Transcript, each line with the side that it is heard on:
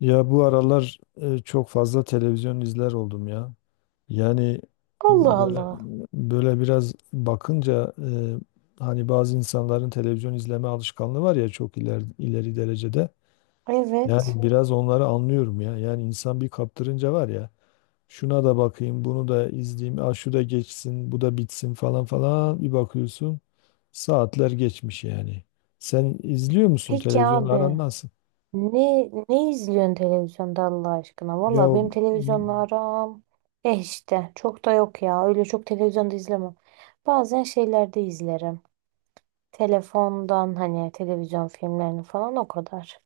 left: Ya bu aralar çok fazla televizyon izler oldum ya. Yani
right: Allah
left: böyle
right: Allah.
left: böyle biraz bakınca hani bazı insanların televizyon izleme alışkanlığı var ya çok ileri derecede.
right: Evet.
left: Yani biraz onları anlıyorum ya. Yani insan bir kaptırınca var ya, şuna da bakayım, bunu da izleyeyim, ah şu da geçsin, bu da bitsin falan falan bir bakıyorsun saatler geçmiş yani. Sen izliyor musun,
right: Peki
left: televizyonla aran
right: abi.
left: nasıl?
right: Ne izliyorsun televizyonda Allah aşkına?
left: Ya,
right: Valla benim televizyonla aram. Eh işte. Çok da yok ya. Öyle çok televizyonda izlemem. Bazen şeylerde izlerim. Telefondan hani televizyon filmlerini falan o kadar.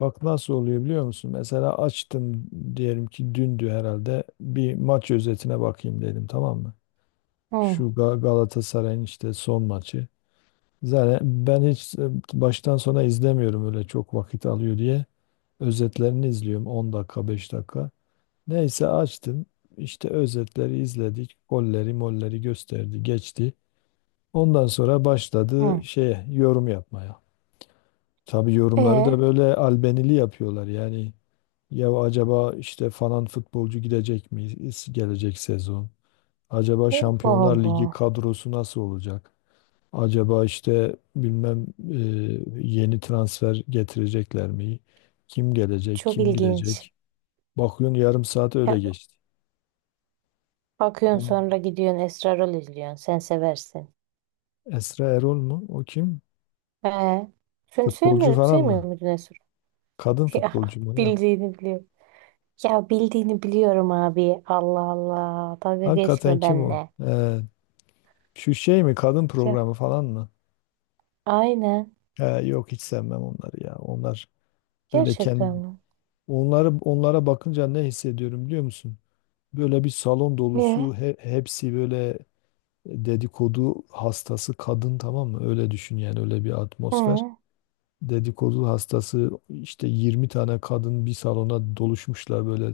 left: bak nasıl oluyor biliyor musun? Mesela açtım, diyelim ki dündü herhalde, bir maç özetine bakayım dedim, tamam mı? Şu
right: Hı
left: Galatasaray'ın işte son maçı. Zaten ben hiç baştan sona izlemiyorum, öyle çok vakit alıyor diye. Özetlerini izliyorum, 10 dakika 5 dakika. Neyse açtım, işte özetleri izledik. Golleri molleri gösterdi geçti. Ondan sonra başladı
right: hı.
left: şeye yorum yapmaya. Tabii yorumları
right: E
left: da böyle albenili yapıyorlar. Yani ya acaba işte falan futbolcu gidecek mi gelecek sezon? Acaba
right: Allah
left: Şampiyonlar Ligi
right: Allah.
left: kadrosu nasıl olacak? Acaba işte bilmem yeni transfer getirecekler mi? Kim gelecek,
right: Çok
left: kim
right: ilginç.
left: gidecek? Bakıyorsun yarım saat
right: E,
left: öyle geçti.
right: Bakıyorsun
left: Tamam.
right: sonra gidiyorsun Esrarol izliyorsun. Sen seversin.
left: Esra Erol mu? O kim?
right: E sen
left: Futbolcu
right: sevmiyor,
left: falan
right: sevmiyor
left: mı?
right: muydun Esrarol?
left: Kadın
right: Ya
left: futbolcu mu ne o?
right: bildiğini biliyorum. Ya bildiğini biliyorum abi. Allah Allah. Dalga
left: Hakikaten
right: geçme
left: kim o?
right: benimle.
left: Şu şey mi? Kadın
right: Ya
left: programı falan mı?
right: aynen.
left: He, yok hiç sevmem onları ya. Onlar böyle kendi,
right: Gerçekten mi?
left: onları, onlara bakınca ne hissediyorum biliyor musun? Böyle bir salon dolusu,
right: E,
left: hepsi böyle dedikodu hastası kadın, tamam mı? Öyle düşün yani, öyle bir atmosfer.
right: Hı.
left: Dedikodu hastası işte 20 tane kadın bir salona doluşmuşlar, böyle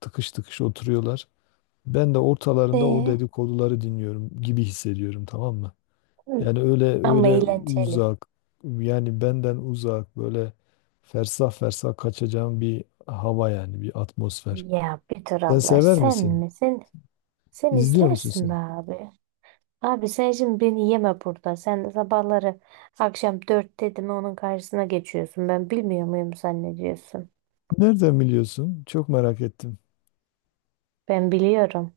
left: tıkış tıkış oturuyorlar. Ben de
right: e,
left: ortalarında o dedikoduları dinliyorum gibi hissediyorum, tamam mı?
right: hı.
left: Yani öyle
right: Ama
left: öyle
right: eğlenceli.
left: uzak, yani benden uzak, böyle fersah fersah kaçacağım bir hava, yani bir atmosfer.
right: Ya bir dur
left: Sen
right: Allah
left: sever
right: sen
left: misin?
right: mi? Sen
left: İzliyor musun
right: izlersin be
left: sen?
right: abi. Abi sen şimdi beni yeme burada. Sen sabahları akşam dört dedim onun karşısına geçiyorsun. Ben bilmiyor muyum zannediyorsun?
left: Nereden biliyorsun? Çok merak ettim.
right: Ben biliyorum.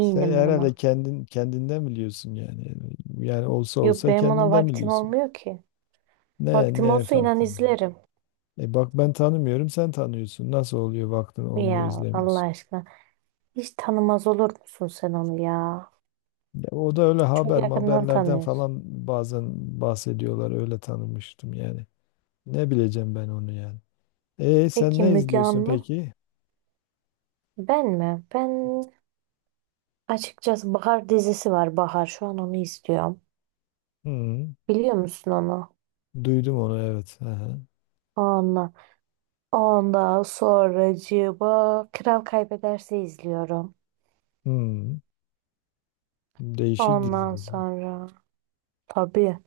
left: Sen herhalde
right: buna.
left: kendin kendinden biliyorsun yani. Yani olsa
right: Yok
left: olsa
right: benim ona
left: kendinden
right: vaktim
left: biliyorsun.
right: olmuyor ki.
left: Ne
right: Vaktim
left: ne
right: olsa inan
left: farklı?
right: izlerim.
left: E bak, ben tanımıyorum, sen tanıyorsun. Nasıl oluyor, vaktin olmuyor
right: Ya Allah
left: izlemiyorsun?
right: aşkına. Hiç tanımaz olur musun sen onu ya?
left: Ya o da öyle
right: Çok yakından
left: haberlerden
right: tanıyorsun.
left: falan bazen bahsediyorlar, öyle tanımıştım yani. Ne bileceğim ben onu yani. E sen
right: Peki
left: ne
right: Müge
left: izliyorsun
right: Anlı?
left: peki?
right: Ben mi? Ben açıkçası Bahar dizisi var Bahar. Şu an onu izliyorum.
left: Hmm,
right: Biliyor musun onu?
left: duydum onu, evet. Aha.
right: Ondan, ondan sonracığıma Kral Kaybederse izliyorum.
left: Hmm, değişik
right: Ondan
left: diziler.
right: sonra tabii.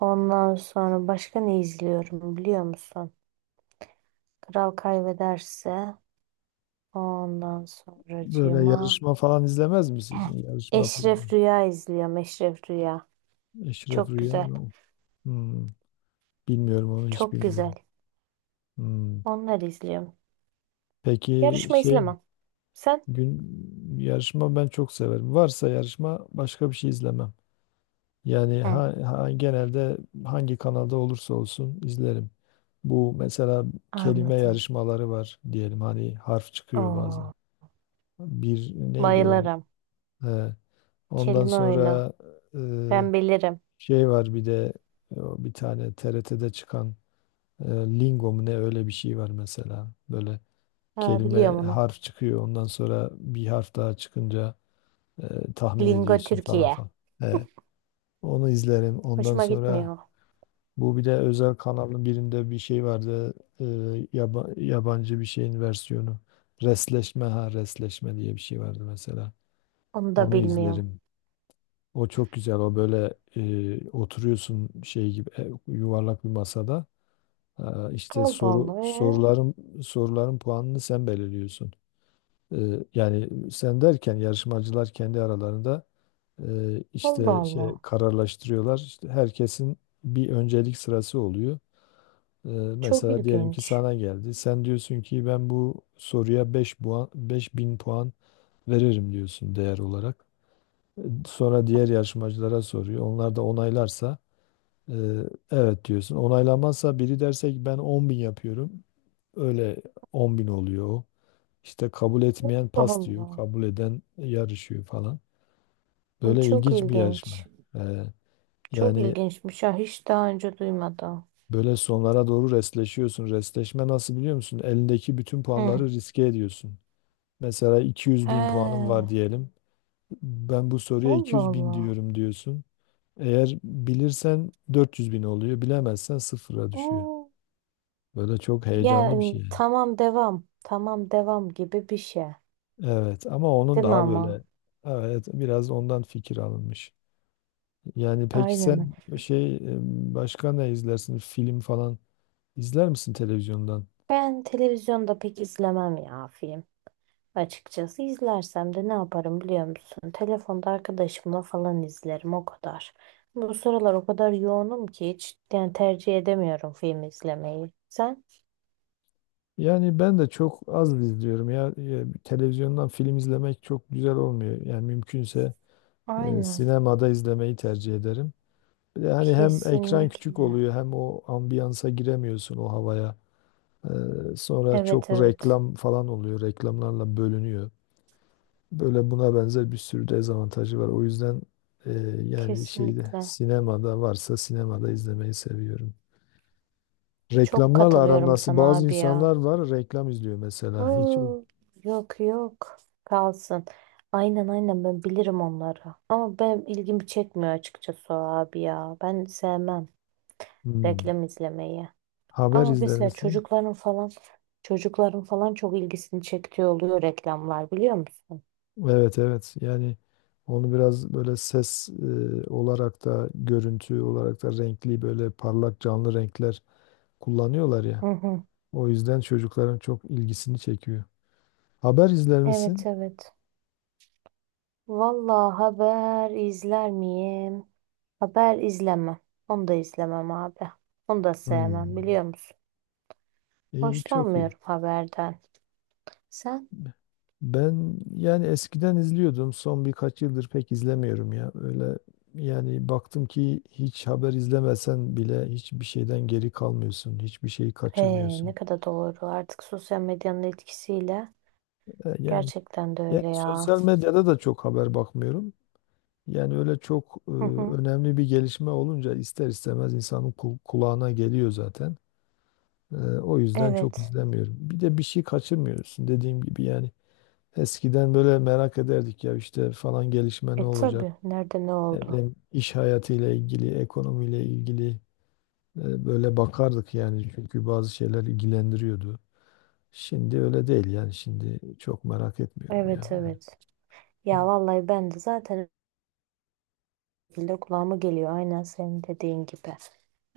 right: Ondan sonra başka ne izliyorum biliyor musun? Kral Kaybederse ondan
left: Böyle
right: sonracığıma
left: yarışma falan izlemez
right: Heh.
left: misin? Yarışma
right: Eşref
left: programı.
right: Rüya izliyorum. Eşref Rüya.
left: Eşref
right: Çok
left: Rüya
right: güzel.
left: mı o? Hmm, bilmiyorum onu, hiç
right: Çok güzel.
left: bilmiyorum. Hmm,
right: Onları izliyorum.
left: peki
right: Yarışma
left: şey,
right: izlemem. Sen?
left: gün, yarışma ben çok severim. Varsa yarışma başka bir şey izlemem. Yani
right: Hı.
left: genelde hangi kanalda olursa olsun izlerim. Bu mesela kelime
right: Anladım.
left: yarışmaları var diyelim, hani harf çıkıyor bazen.
right: Oo,
left: Bir neydi o?
right: bayılırım.
left: He, ondan
right: Kelime oyunu.
left: sonra e,
right: Ben bilirim.
left: şey var bir de, o bir tane TRT'de çıkan e, Lingo mu ne öyle bir şey var mesela. Böyle
right: Ha,
left: kelime,
right: biliyorum onu.
left: harf çıkıyor, ondan sonra bir harf daha çıkınca tahmin
right: Lingo
left: ediyorsun falan
right: Türkiye.
left: falan. He, onu izlerim. Ondan
right: Hoşuma
left: sonra
right: gitmiyor.
left: bu bir de özel kanalın birinde bir şey vardı. e, Yabancı bir şeyin versiyonu. Resleşme, ha, resleşme diye bir şey vardı mesela.
right: Onu da
left: Onu
right: bilmiyorum.
left: izlerim. O çok güzel. O böyle oturuyorsun şey gibi, yuvarlak bir masada. Ha, işte
right: Allah Allah. Ee?
left: soruların puanını sen belirliyorsun. E, Yani sen derken yarışmacılar kendi aralarında
right: Allah
left: işte şey
right: Allah.
left: kararlaştırıyorlar. İşte herkesin bir öncelik sırası oluyor. Ee,
right: Çok
left: mesela diyelim ki
right: ilginç.
left: sana geldi. Sen diyorsun ki ben bu soruya 5 puan, 5.000 puan veririm diyorsun değer olarak. Sonra diğer yarışmacılara soruyor. Onlar da onaylarsa e, evet diyorsun. Onaylamazsa, biri derse ki ben 10 bin yapıyorum, öyle 10 bin oluyor o. İşte kabul etmeyen pas diyor,
right: Allah.
left: kabul eden yarışıyor falan. Böyle
right: Çok
left: ilginç bir
right: ilginç.
left: yarışma. Ee,
right: Çok
left: yani
right: ilginçmiş. Ha, hiç daha önce duymadım.
left: Böyle sonlara doğru restleşiyorsun. Restleşme nasıl biliyor musun? Elindeki bütün
right: Hı.
left: puanları riske ediyorsun. Mesela 200 bin puanım
right: He.
left: var diyelim. Ben bu soruya
right: Allah
left: 200 bin
right: Allah.
left: diyorum diyorsun. Eğer bilirsen 400 bin oluyor, bilemezsen sıfıra düşüyor.
right: Oo,
left: Böyle çok heyecanlı bir şey
right: yani
left: yani.
right: tamam devam gibi bir şey.
left: Evet, ama onun
right: Değil mi
left: daha
right: ama?
left: böyle, evet biraz ondan fikir alınmış. Yani peki
right: Aynen.
left: sen şey, başka ne izlersin? Film falan izler misin televizyondan?
right: Ben televizyonda pek izlemem ya film. Açıkçası izlersem de ne yaparım biliyor musun? Telefonda arkadaşımla falan izlerim o kadar. Bu sıralar o kadar yoğunum ki hiç yani tercih edemiyorum film izlemeyi. Sen?
left: Yani ben de çok az izliyorum ya. Televizyondan film izlemek çok güzel olmuyor. Yani mümkünse
right: Aynen.
left: sinemada izlemeyi tercih ederim. Bir de hani hem ekran küçük
right: Kesinlikle.
left: oluyor, hem o ambiyansa giremiyorsun, o havaya. Sonra
right: Evet
left: çok
right: evet.
left: reklam falan oluyor, reklamlarla bölünüyor. Böyle buna benzer bir sürü dezavantajı var. O yüzden e, şeyde,
right: Kesinlikle.
left: sinemada varsa sinemada izlemeyi seviyorum.
right: Çok
left: Reklamlarla aram
right: katılıyorum
left: nasıl?
right: sana
left: Bazı
right: abi ya.
left: insanlar var reklam izliyor mesela. Hiç.
right: Oo, yok yok kalsın. Aynen aynen ben bilirim onları. Ama benim ilgimi çekmiyor açıkçası o abi ya. Ben sevmem
left: Hmm.
right: reklam izlemeyi.
left: Haber
right: Ama
left: izler
right: mesela
left: misin?
right: çocukların falan çok ilgisini çektiği oluyor reklamlar biliyor musun?
left: Evet, evet, yani onu biraz böyle ses olarak da, görüntü olarak da renkli, böyle parlak canlı renkler kullanıyorlar ya.
right: Hı hı.
left: O yüzden çocukların çok ilgisini çekiyor. Haber izler
right: Evet
left: misin?
right: evet. Vallahi haber izler miyim? Haber izlemem. Onu da izlemem abi. Onu da
left: Hmm.
right: sevmem biliyor musun?
left: İyi, çok iyi.
right: Hoşlanmıyorum haberden. Sen?
left: Ben yani eskiden izliyordum, son birkaç yıldır pek izlemiyorum ya. Öyle yani baktım ki hiç haber izlemesen bile hiçbir şeyden geri kalmıyorsun, hiçbir şeyi kaçırmıyorsun.
right: Ne kadar doğru. Artık sosyal medyanın etkisiyle
left: E, Yani
right: gerçekten de
left: Yani
right: öyle ya.
left: sosyal medyada da çok haber bakmıyorum. Yani öyle çok
right: Hı hı.
left: önemli bir gelişme olunca ister istemez insanın kulağına geliyor zaten. O yüzden çok
right: Evet.
left: izlemiyorum. Bir de bir şey kaçırmıyorsun dediğim gibi yani. Eskiden böyle merak ederdik ya, işte falan gelişme
right: E
left: ne olacak?
right: tabii. Nerede ne
left: Ne
right: oldu?
left: bileyim, iş hayatıyla ilgili, ekonomiyle ilgili böyle bakardık yani. Çünkü bazı şeyler ilgilendiriyordu. Şimdi öyle değil yani, şimdi çok merak etmiyorum ya.
right: Evet
left: Yani
right: evet. Ya vallahi ben de zaten öyle şekilde kulağıma geliyor. Aynen senin dediğin gibi.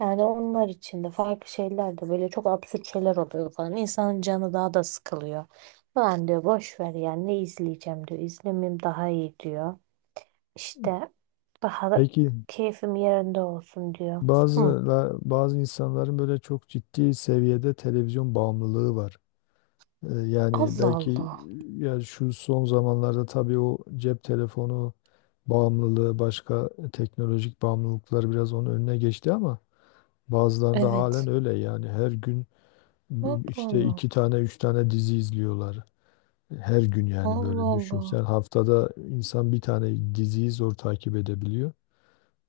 right: Yani onlar için de farklı şeyler de böyle çok absürt şeyler oluyor falan. İnsanın canı daha da sıkılıyor. Falan diyor boş ver yani ne izleyeceğim diyor. İzlemeyeyim daha iyi diyor. İşte daha da
left: peki
right: keyfim yerinde olsun diyor.
left: bazı
right: Hı.
left: bazı insanların böyle çok ciddi seviyede televizyon bağımlılığı var.
right: Allah
left: Belki
right: Allah.
left: ya şu son zamanlarda tabii o cep telefonu bağımlılığı, başka teknolojik bağımlılıklar biraz onun önüne geçti, ama bazılarında halen
right: Evet.
left: öyle yani, her gün
right: Allah
left: işte
right: Allah.
left: 2 tane 3 tane dizi izliyorlar. Her gün yani,
right: Allah
left: böyle düşün. Sen
right: Allah.
left: haftada, insan bir tane diziyi zor takip edebiliyor.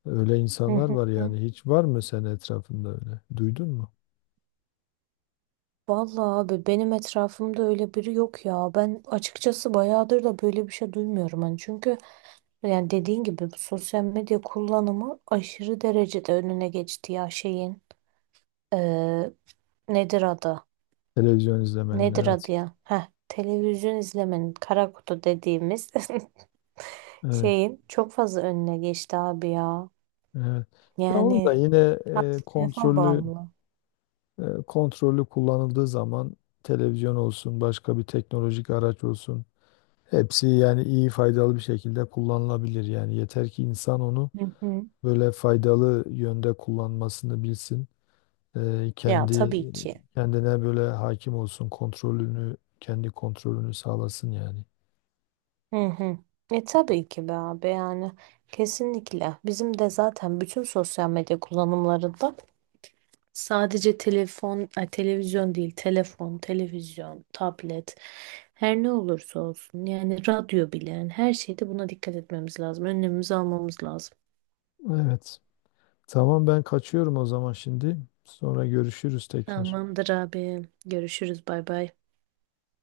left: Öyle
right: Hı
left: insanlar
right: hı.
left: var
right: hı.
left: yani. Hiç var mı senin etrafında öyle? Duydun mu?
right: Vallahi abi benim etrafımda öyle biri yok ya. Ben açıkçası bayağıdır da böyle bir şey duymuyorum hani. Çünkü yani dediğin gibi bu sosyal medya kullanımı aşırı derecede önüne geçti ya şeyin. Ee, nedir adı?
left: Televizyon izlemenin,
right: Nedir
left: evet.
right: adı ya? Heh, televizyon izlemenin kara kutu dediğimiz
left: Evet.
right: şeyin çok fazla önüne geçti abi ya.
left: Evet. Ya onu da
right: Yani
left: yine
right: artık telefon
left: kontrollü
right: bağımlı.
left: kontrollü kullanıldığı zaman, televizyon olsun, başka bir teknolojik araç olsun, hepsi yani iyi, faydalı bir şekilde kullanılabilir. Yani yeter ki insan onu
right: Hı hı.
left: böyle faydalı yönde kullanmasını bilsin.
right: Ya
left: Kendi
right: tabii ki.
left: kendine böyle hakim olsun, kendi kontrolünü sağlasın yani.
right: Hı hı. E tabii ki be abi yani kesinlikle bizim de zaten bütün sosyal medya kullanımlarında sadece telefon, ay, televizyon değil telefon, televizyon, tablet her ne olursa olsun yani radyo bile yani her şeyde buna dikkat etmemiz lazım. Önlemimizi almamız lazım.
left: Evet. Tamam, ben kaçıyorum o zaman şimdi. Sonra görüşürüz tekrar.
right: Tamamdır abi görüşürüz bay bay.